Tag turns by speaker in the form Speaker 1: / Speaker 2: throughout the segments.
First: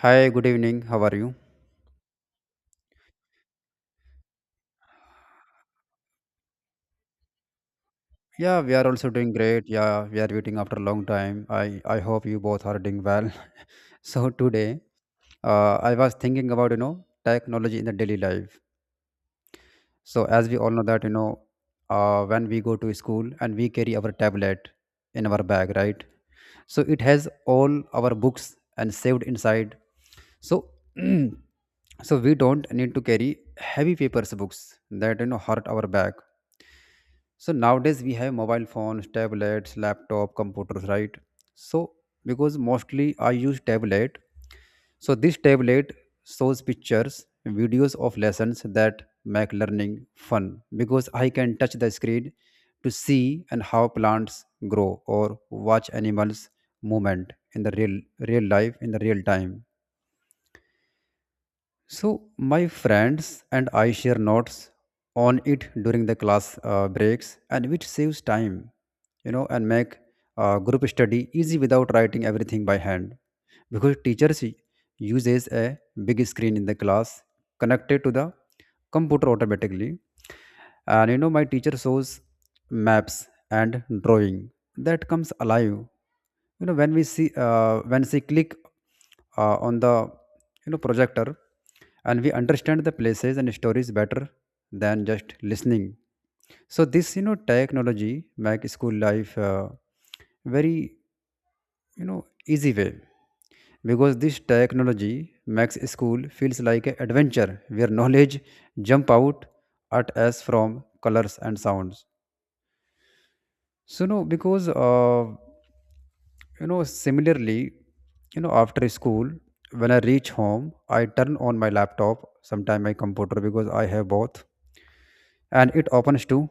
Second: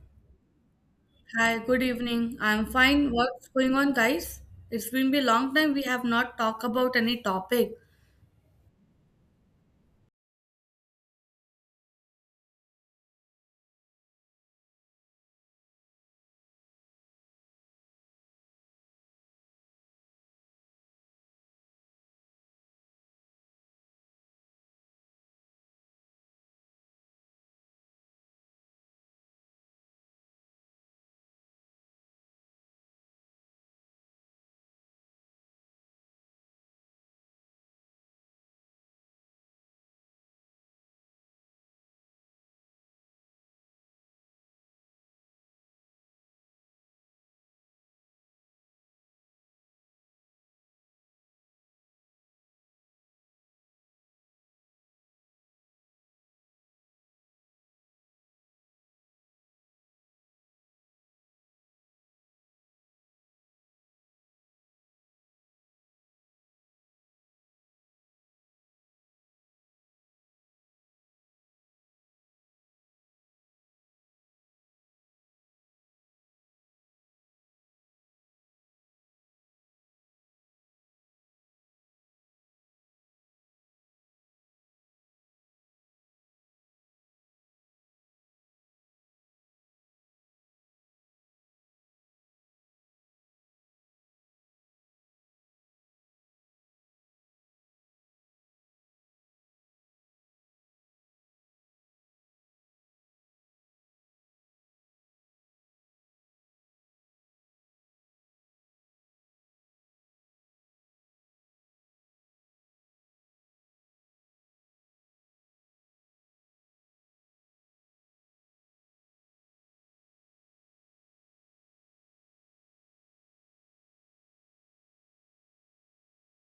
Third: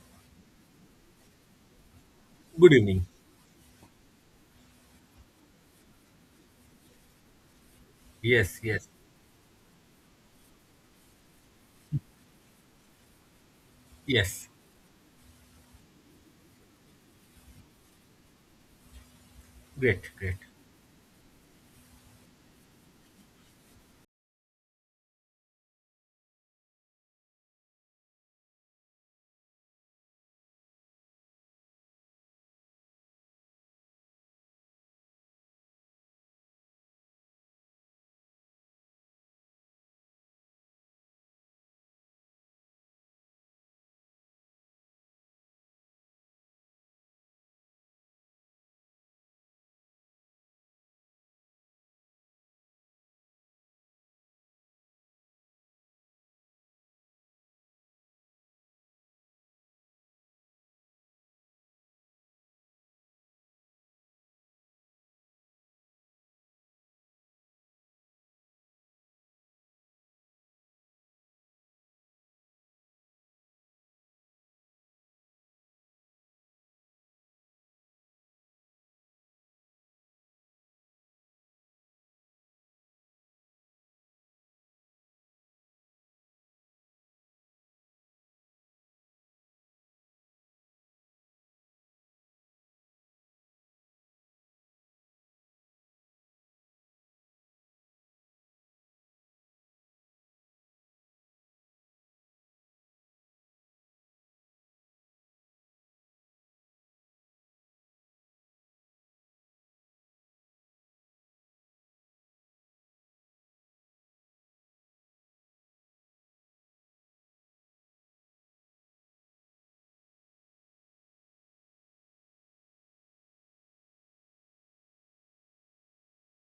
Speaker 1: Hi, good evening. How are you?
Speaker 2: Hi, good evening. I'm
Speaker 3: Good evening.
Speaker 2: fine. What's going on, guys? It's been a long time we have not talked about any topic.
Speaker 3: Yes,
Speaker 1: Yeah, we are
Speaker 3: yes,
Speaker 1: also doing great. Yeah, we are waiting after a long time. I hope you both are doing well. So
Speaker 3: yes.
Speaker 1: today, I was thinking about you know technology in the daily life.
Speaker 3: Great,
Speaker 1: So
Speaker 3: great.
Speaker 1: as we all know that you know, when we go to school and we carry our tablet in our bag, right? So it has all our books and saved inside. So so we don't need to carry heavy papers books that you know hurt our back. So nowadays we have mobile phones, tablets, laptop, computers, right? So because mostly I use tablet. So this tablet shows pictures, videos of lessons that make learning fun because I can touch the screen to see and how plants grow or watch animals movement in the real life in the real time. So my friends and I share notes on it during the class breaks, and which saves time, you know, and make group study easy without writing everything by hand, because teachers uses a big screen in the class connected to the computer automatically, and you know my teacher shows maps and drawing that comes alive you know when we see when she click on the you know projector, and we understand the places and stories better than just listening. So this you know technology make school life very you know easy way, because this technology makes school feels like an adventure where knowledge jump out at us from colors and sounds. So no, because you know, similarly, you know, after school, when I reach home, I turn on my laptop, sometime my computer because I have both, and it opens to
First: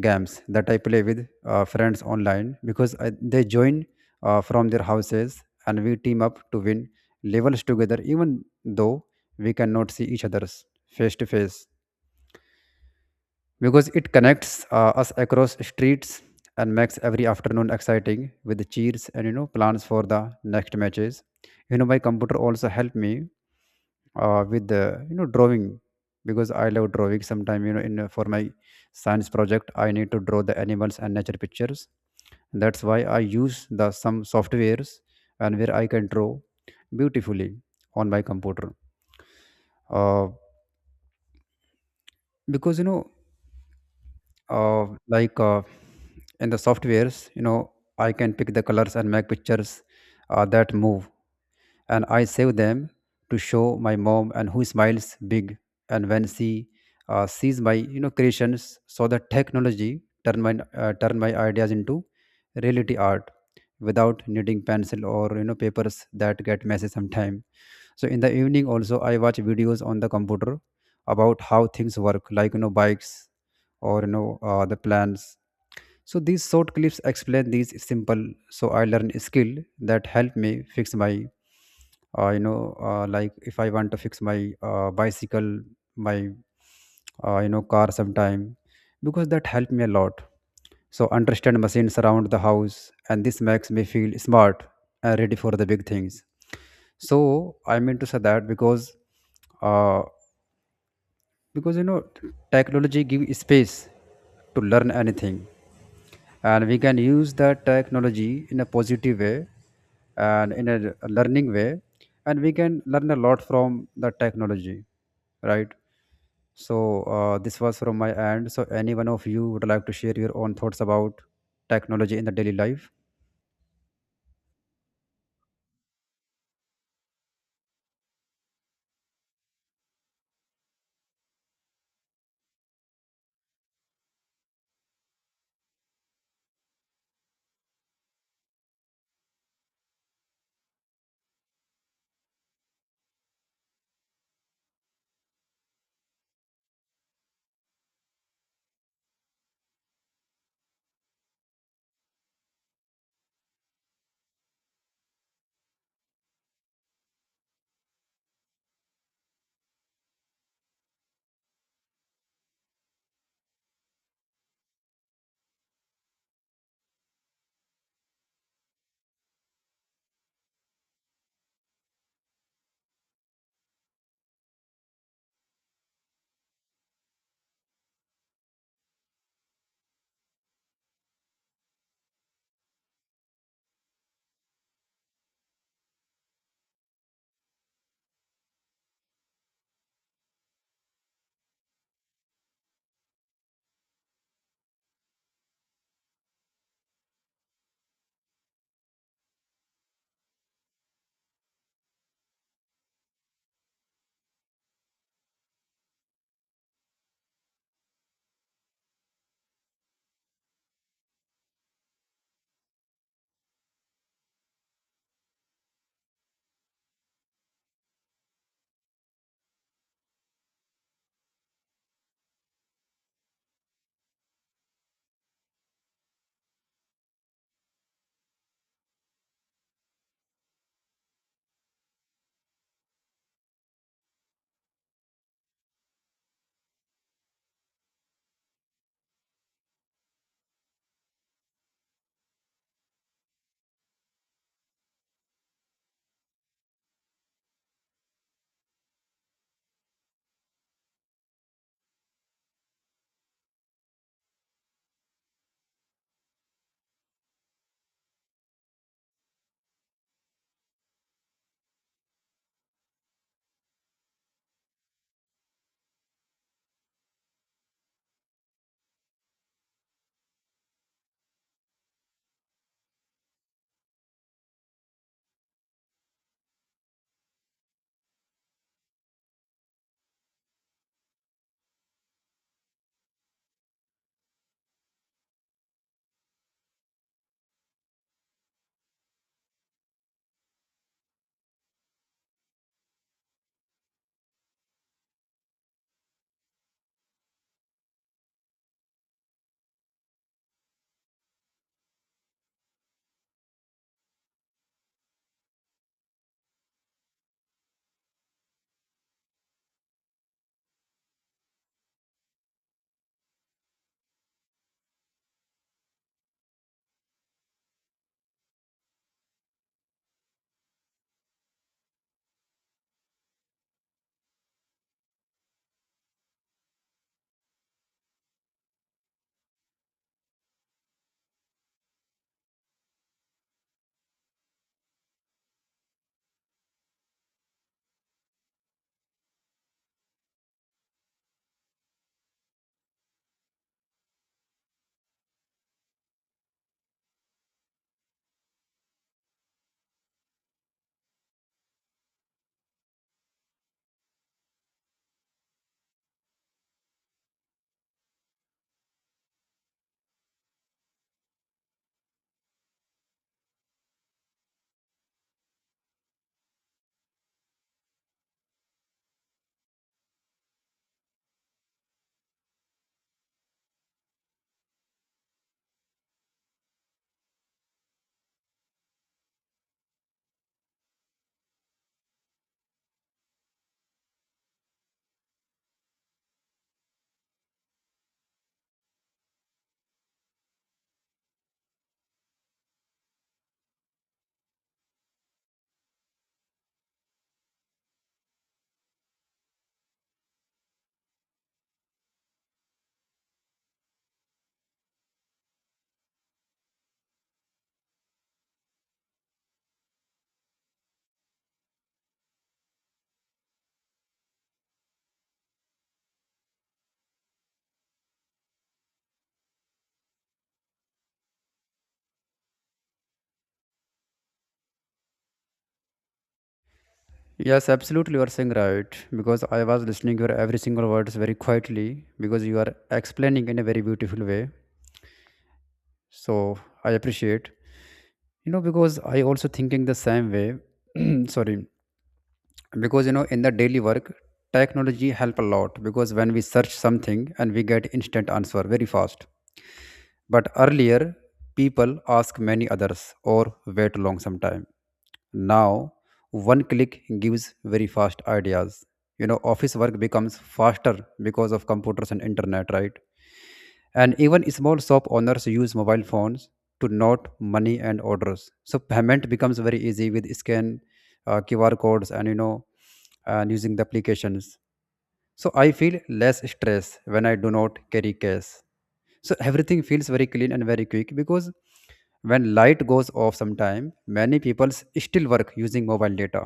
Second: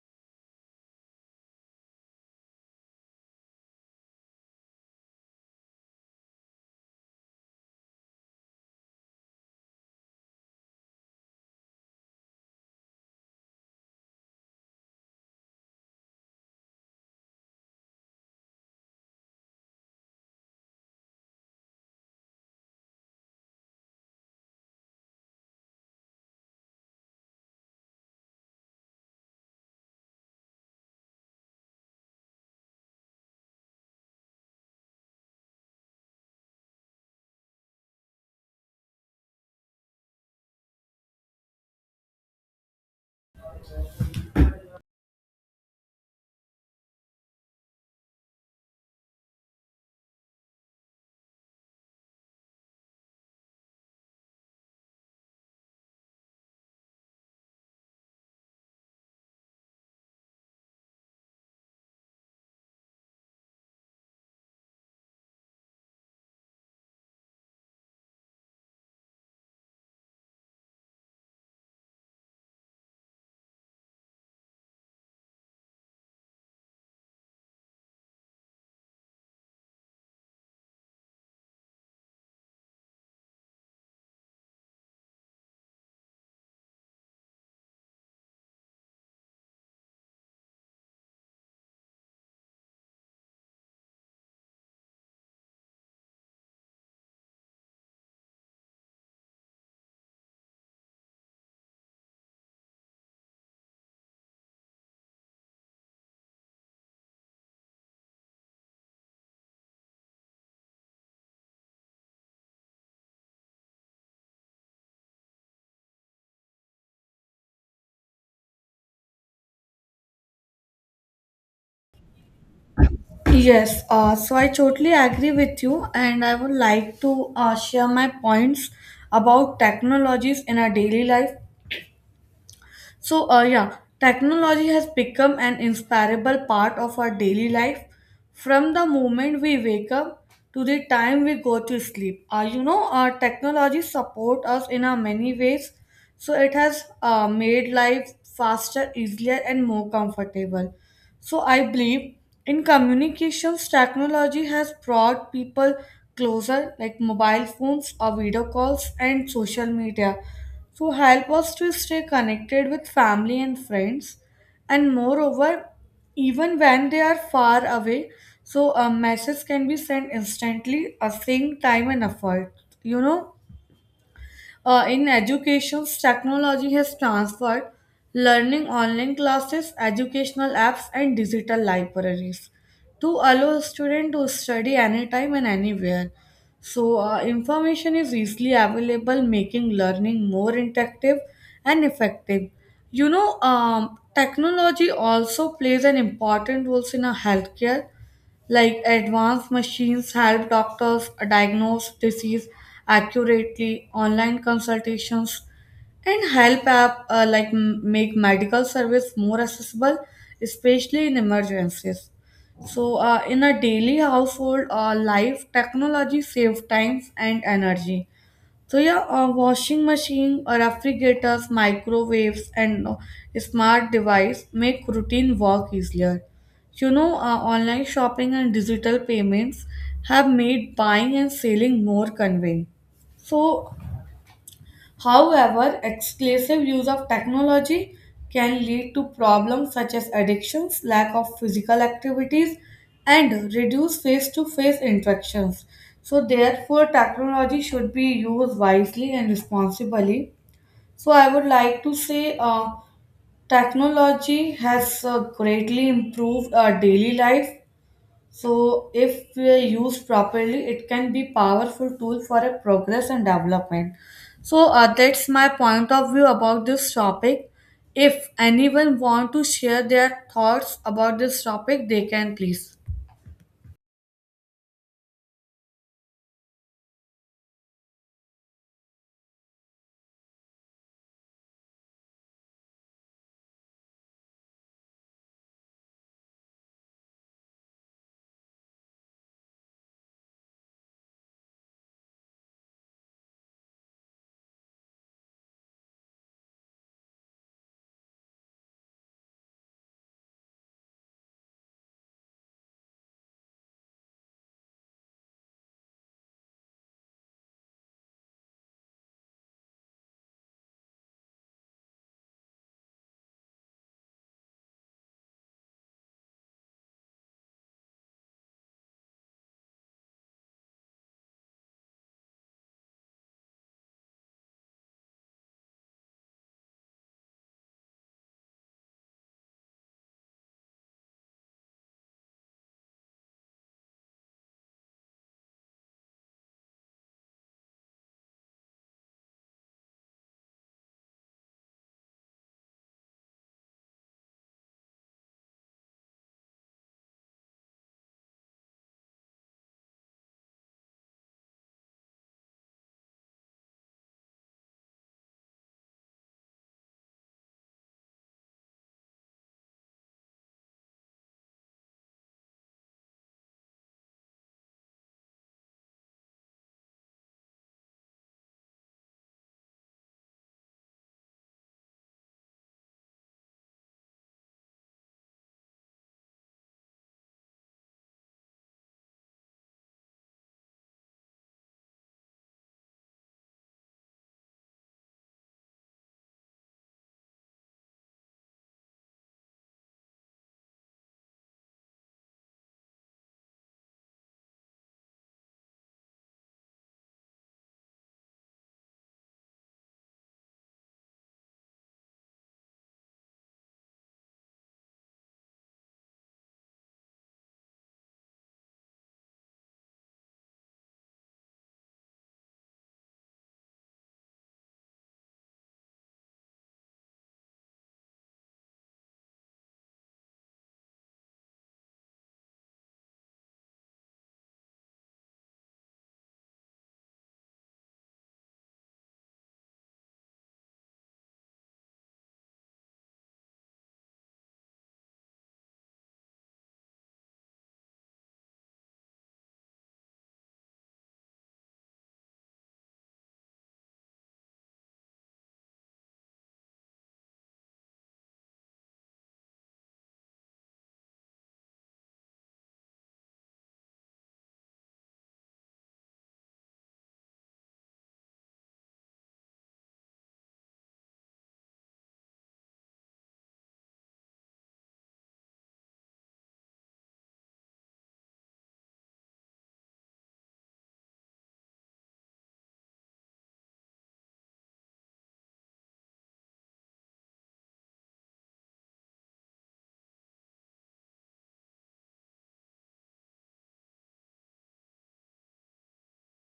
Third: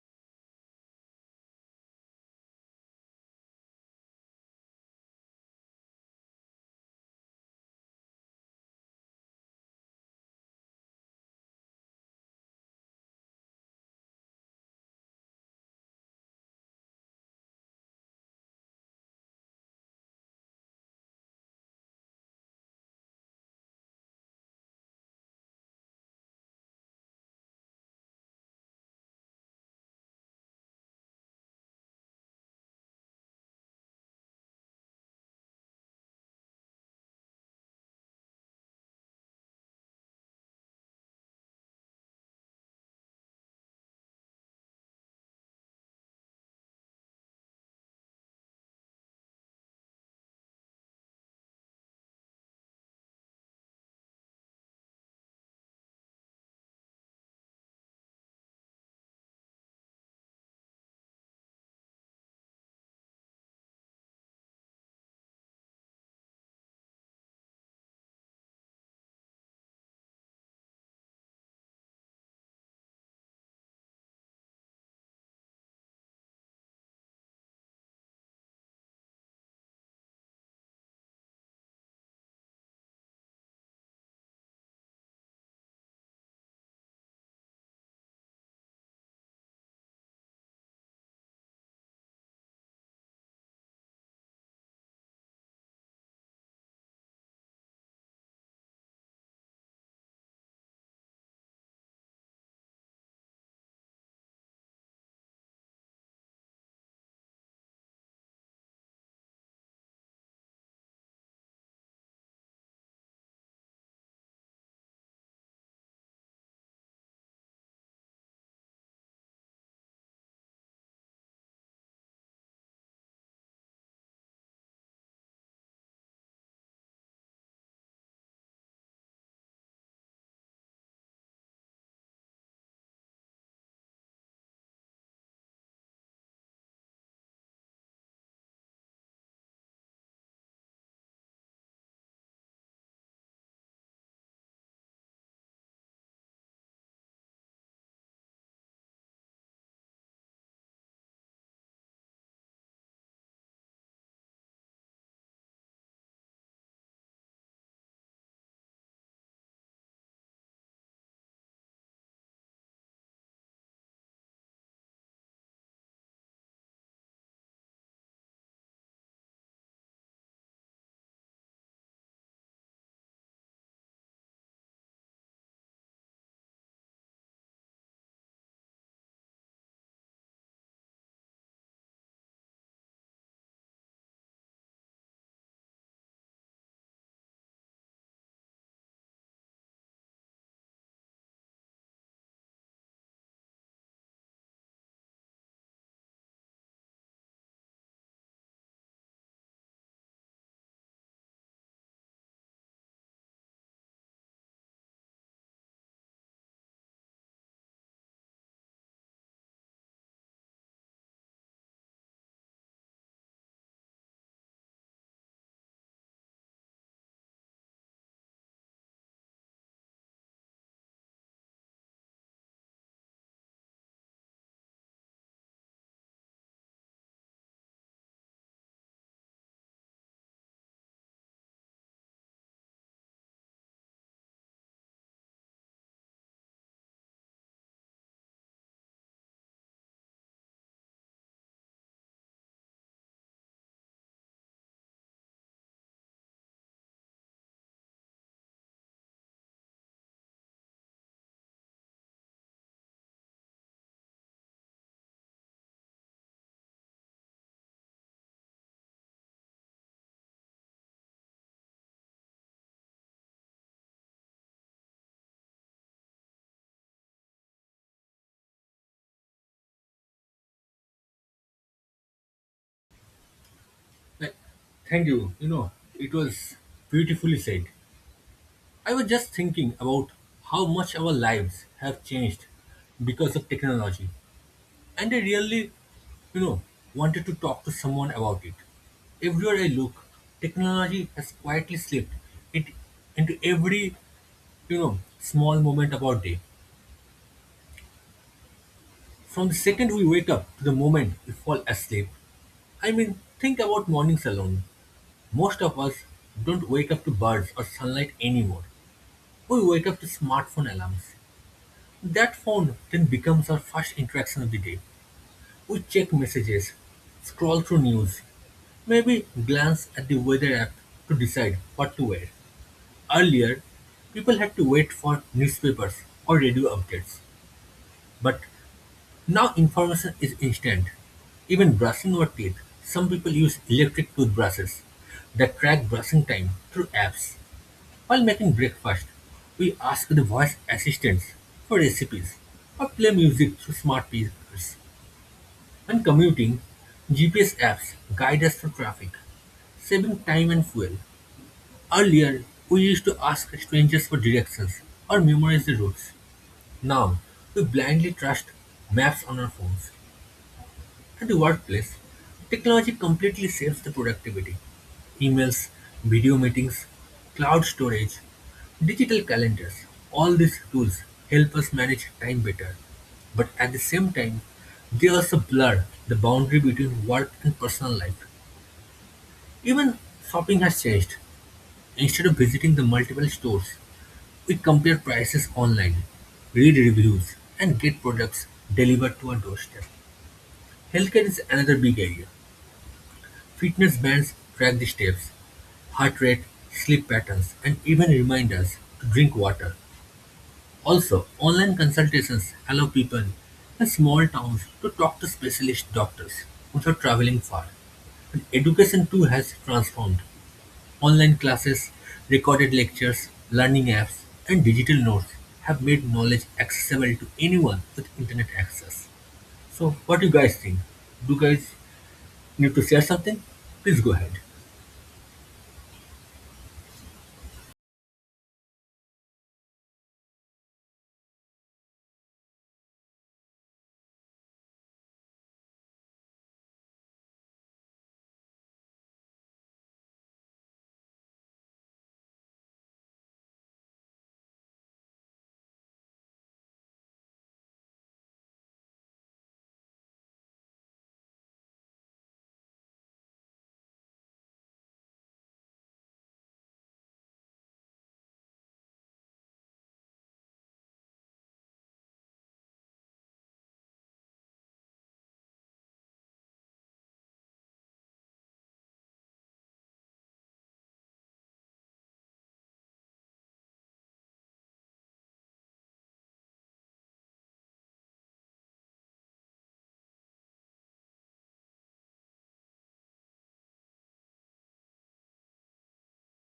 Speaker 1: games that I play with friends online because I, they join from their houses and we team up to win levels together, even though we cannot see each other's face to face, because it connects us across streets and makes every afternoon exciting with the cheers and you know plans for the next matches. You know my computer also helped me with the you know drawing because I love drawing sometime you know in for my science project I need to draw the animals and nature pictures. That's why I use the some softwares and where I can draw beautifully on my computer, uh, because you know uh, like uh, in the softwares you know I can pick the colors and make pictures that move, and I save them to show my mom and who smiles big, and when she sees my you know creations. So the technology turn my ideas into reality art without needing pencil or you know papers that get messy sometime. So in the evening also I watch videos on the computer about how things work like you know bikes or you know the plants. So these short clips explain these simple. So I learn skill that help me fix my, like if I want to fix my bicycle, my, you know, car sometime, because that helped me a lot. So understand machines around the house, and this makes me feel smart and ready for the big things. So I mean to say that because. Uh, because you know technology gives space to learn anything, and we can use that technology in a positive way and in a learning way, and we can learn a lot from the technology, right? So this was from my end. So any one of you would like to share your own thoughts about technology in the daily life?
Speaker 2: Yes, so I totally agree with you, and I would like to share my points about technologies in our daily life. So, yeah, technology has become an inseparable part of our daily life from the moment we wake up to the time we go to sleep. Technology support us in many ways. So it has made life faster, easier, and more comfortable. So I believe in communications, technology has brought people closer, like mobile phones or video calls and social media so help us to stay connected with family and friends, and moreover even when they are far away, so a message can be sent instantly a same time and effort. you know in education, technology has transferred learning, online classes, educational apps, and digital libraries to allow students to study anytime and anywhere. So, information is easily available, making learning more interactive and effective. Technology also plays an important role in our healthcare, like advanced machines help doctors diagnose disease accurately, online consultations, and help app make medical service more accessible, especially in emergencies. So, in a daily household life, technology saves time and energy. So yeah, a washing machine, a refrigerators, microwaves, and smart device make routine work easier. You know, online shopping and digital payments have made buying and selling more convenient. So however, exclusive use of technology can lead to problems such as addictions, lack of physical activities, and reduced face to face interactions. So, therefore, technology should be used wisely and responsibly. So, I would like to say technology has greatly improved our daily life, so if we are used properly, it can be powerful tool for a progress and development. So that's my point of view about this topic. If anyone want to share their thoughts about this topic, they can please.
Speaker 3: Th- Thank you. You know, it was beautifully said. I was just thinking about how much our lives have changed because of technology. And I really, you know, wanted to talk to someone about it. Everywhere I look, technology has quietly slipped it into every, small moment of our day. From the second we wake up to the moment we fall asleep. I mean, think about mornings alone. Most of us don't wake up to birds or sunlight anymore. We wake up to smartphone alarms. That phone then becomes our first interaction of the day. We check messages, scroll through news, maybe glance at the weather app to decide what to wear. Earlier, people had to wait for newspapers or radio updates, but now information is instant. Even brushing your teeth, some people use electric toothbrushes that track brushing time through apps. While making breakfast, we ask the voice assistants for recipes or play music through smart speakers. When commuting, GPS apps guide us through traffic, saving time and fuel. Earlier, we used to ask strangers for directions or memorize the routes. Now, we blindly trust maps on our phones. At the workplace, technology completely saves the productivity. Emails, video meetings, cloud storage, digital calendars, all these tools help us manage time better. But at the same time, they also blur the boundary between work and personal life. Even shopping has changed. Instead of visiting the multiple stores, we compare prices online, read reviews, and get products delivered to our doorstep. Healthcare is another big area. Fitness bands track the steps, heart rate, sleep patterns, and even remind us to drink water. Also, online consultations allow people in small towns to talk to specialist doctors without traveling far. And education too has transformed. Online classes, recorded lectures, learning apps, and digital notes have made knowledge accessible to anyone with internet access. So, what do you guys think? Do you guys need to share something? Please go ahead.
Speaker 1: Yes, absolutely, you are saying right because I was listening your every single words very quietly, because you are explaining in a very beautiful way. So I appreciate, you know, because I also thinking the same way. Sorry. Because you know in the daily work technology help a lot, because when we search something and we get instant answer very fast, but earlier people ask many others or wait long some time. Now one click gives very fast ideas. You know office work becomes faster because of computers and internet, right? And even small shop owners use mobile phones to note money and orders, so payment becomes very easy with scan QR codes, and you know and using the applications. So I feel less stress when I do not carry cash. So everything feels very clean and very quick because when light goes off sometime many people still work using mobile data.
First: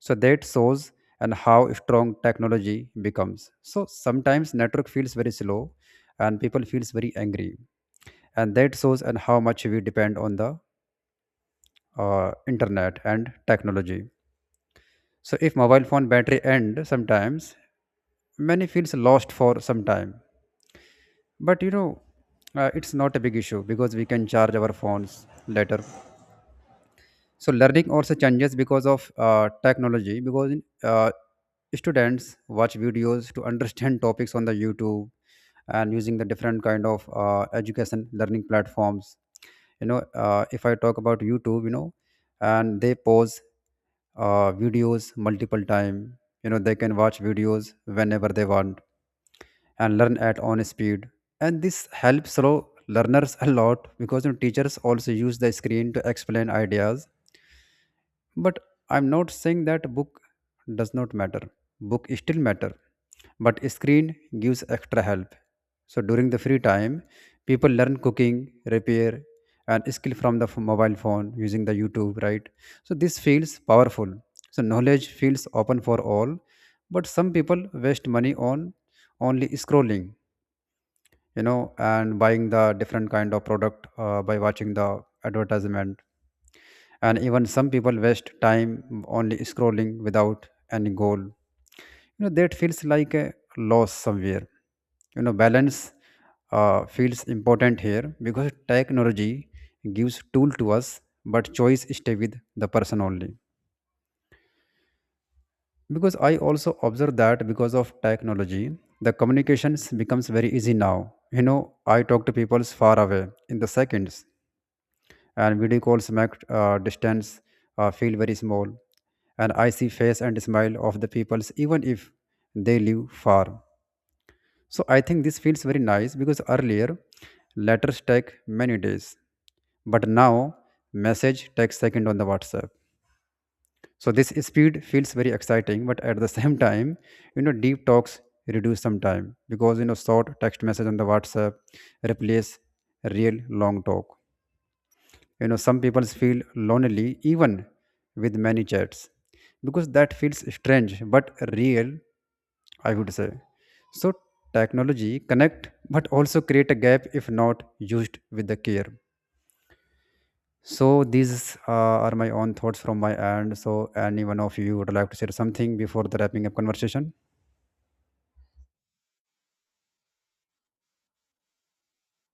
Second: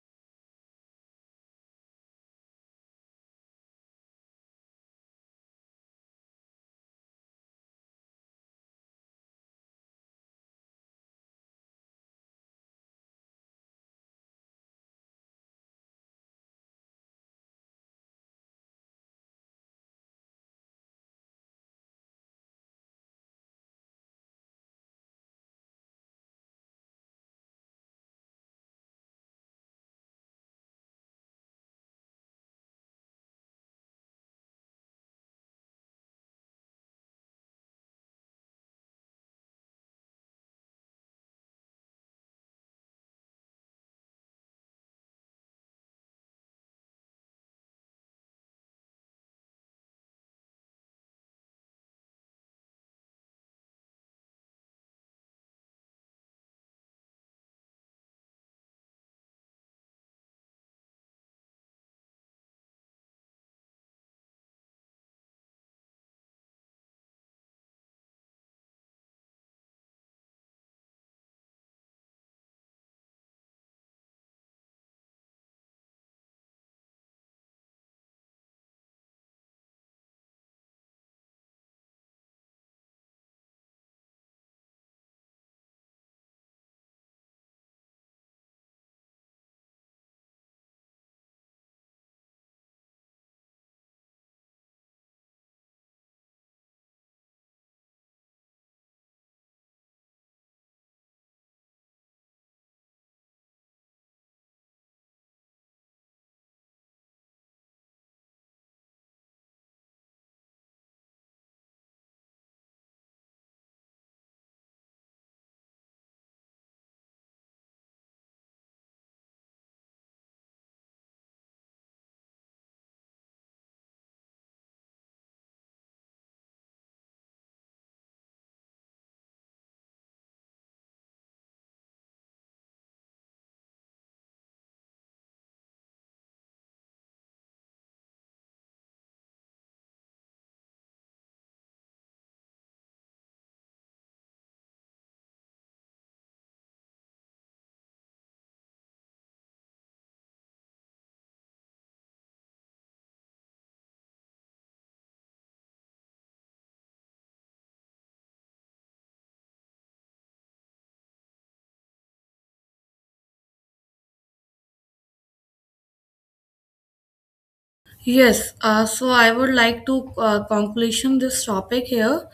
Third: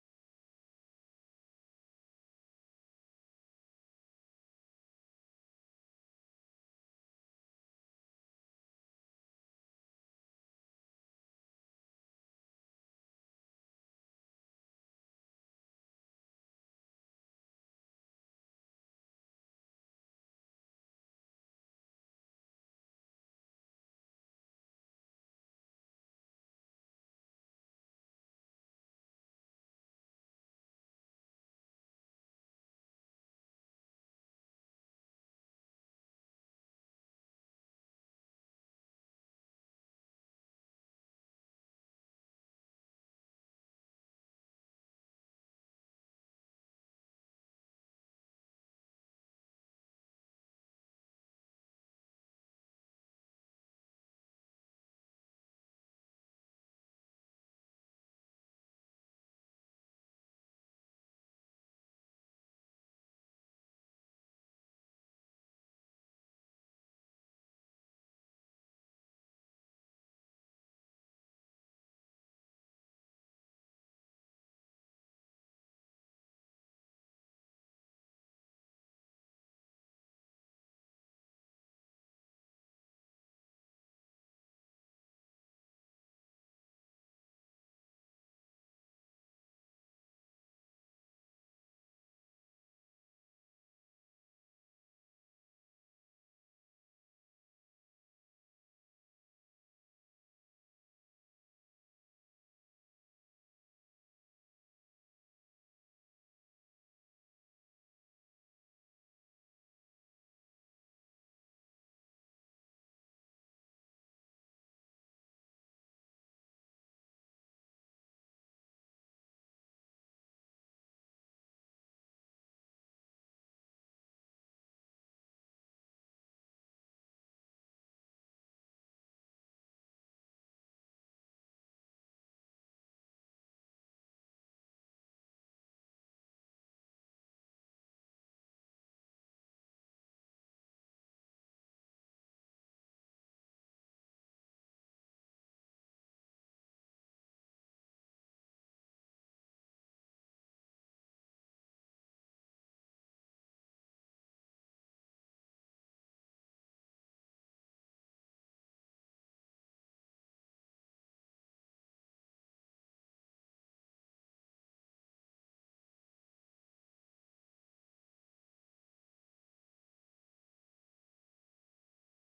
Speaker 1: So that shows and how strong technology becomes. So sometimes network feels very slow and people feels very angry. And that shows and how much we depend on the internet and technology. So if mobile phone battery end sometimes, many feels lost for some time. But you know, it's not a big issue because we can charge our phones later. So learning also changes because of technology, because uh, students watch videos to understand topics on the YouTube and using the different kind of education learning platforms. You know if I talk about YouTube you know, and they pause videos multiple time, you know they can watch videos whenever they want and learn at own speed, and this helps slow learners a lot, because you know, teachers also use the screen to explain ideas. But I'm not saying that book does not matter. Book still matter, but screen gives extra help. So during the free time, people learn cooking, repair, and skill from the mobile phone using the YouTube, right? So this feels powerful. So knowledge feels open for all, but some people waste money on only scrolling, you know, and buying the different kind of product by watching the advertisement, and even some people waste time only scrolling without any goal. You know that feels like a loss somewhere. You know balance feels important here, because technology gives tool to us but choice stay with the person only. Because I also observe that because of technology the communications becomes very easy now. You know I talk to people far away in the seconds, and video calls make distance feel very small, and I see face and smile of the peoples even if they live far. So I think this feels very nice, because earlier letters take many days, but now message takes second on the WhatsApp. So this speed feels very exciting, but at the same time you know deep talks reduce some time, because you know short text message on the WhatsApp replace real long talk. You know some people feel lonely even with many chats, because that feels strange but real, I would say. So technology connect but also create a gap if not used with the care. So these are my own thoughts from my end. So any one of you would like to share something before the wrapping up conversation?
Speaker 2: Yes, so I would like to conclusion this topic here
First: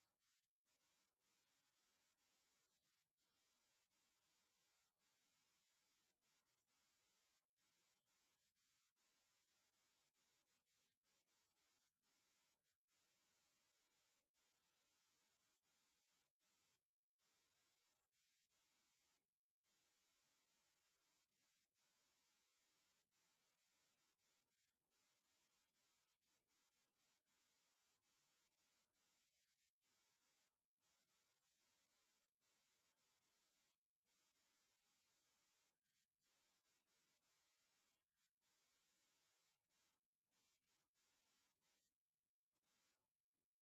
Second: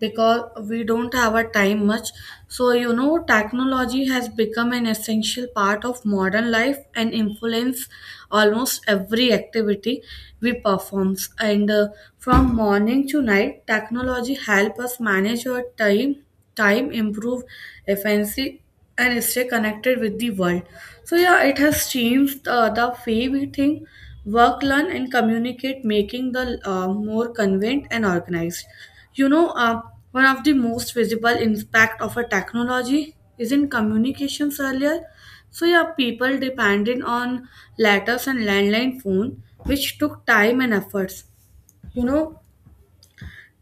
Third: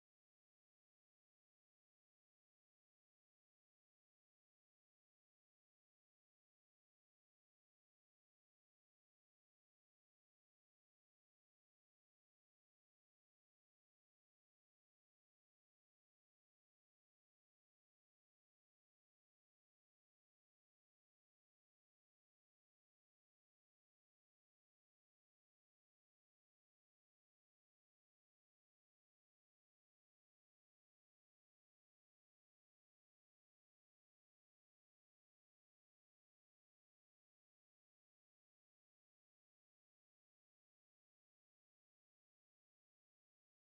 Speaker 2: because we don't have a time much. So you know, technology has become an essential part of modern life and influence almost every activity we performs. And from morning to night, technology help us manage our time, time improve efficiency and stay connected with the world. So yeah, it has changed the way we think, work, learn, and communicate, making the more convenient and organized. You know, uh, One of the most visible impact of a technology is in communications earlier. So yeah, people depended on letters and landline phone, which took time and efforts. You know,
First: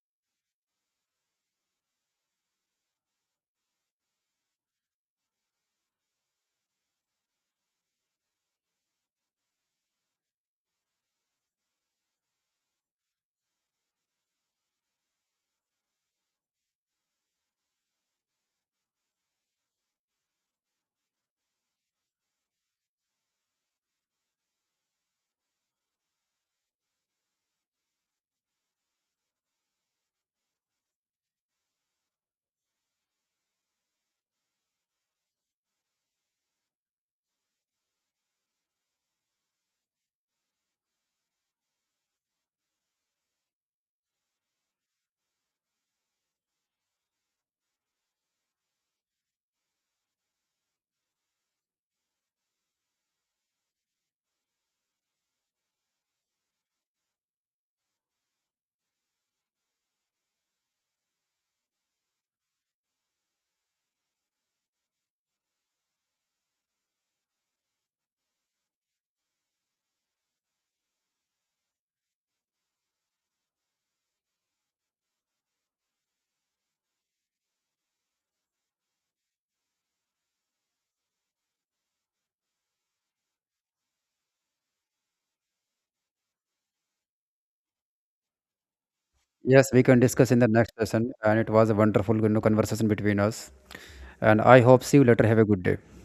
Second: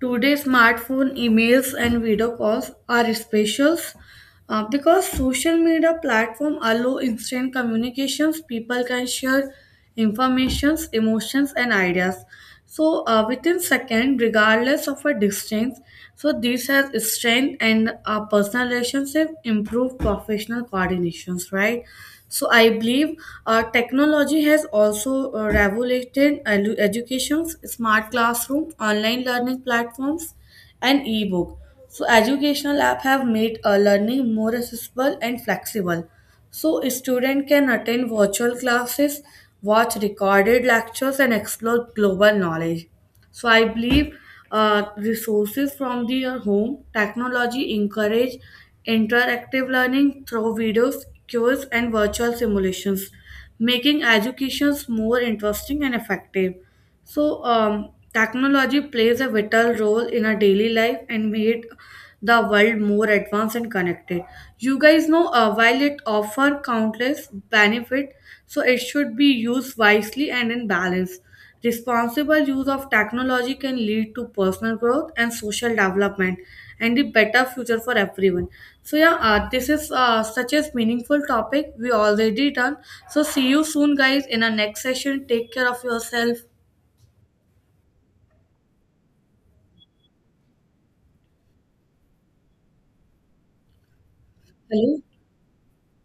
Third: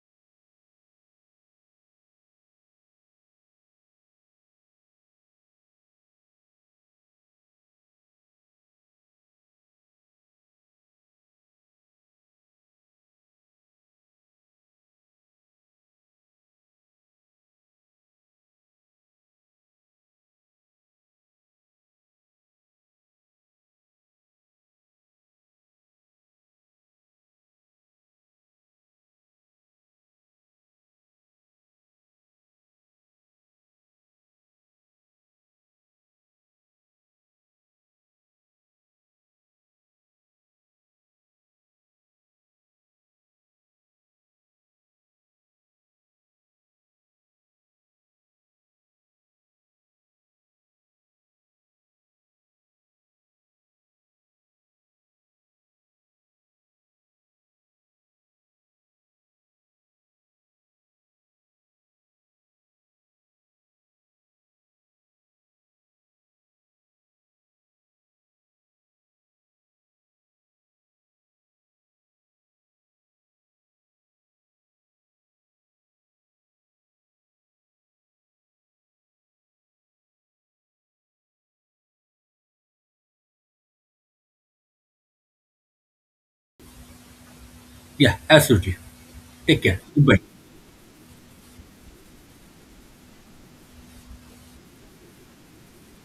Speaker 2: today smartphone emails and video calls are specials because social media platform allow instant communications, people can share informations, emotions, and ideas. So within second, regardless of a distance. So this has strength and personal relationship, improve professional coordinations, right? So I believe technology has also revolutionized educations, smart classroom, online learning platforms and e-book. So educational app have made learning more accessible and flexible. So a student can attend virtual classes, watch recorded lectures and explore global knowledge. So I believe resources from their home, technology encourage interactive learning through videos, quizzes, and virtual simulations, making educations more interesting and effective. So, technology plays a vital role in our daily life and made the world more advanced and connected. You guys know, while it offers countless benefit, so it should be used wisely and in balance. Responsible use of technology can lead to personal growth and social development and a better future for everyone. So, yeah, this is such a meaningful topic we already done. So, see you soon, guys, in our next session. Take care of yourself.
Speaker 3: Yeah, absolutely. Take
Speaker 1: Yes,
Speaker 3: care.
Speaker 1: we can
Speaker 3: Goodbye.
Speaker 1: discuss in the next session, and it was a wonderful you know, conversation between us, and I hope see you
Speaker 2: Hello.
Speaker 1: later. Have a good day.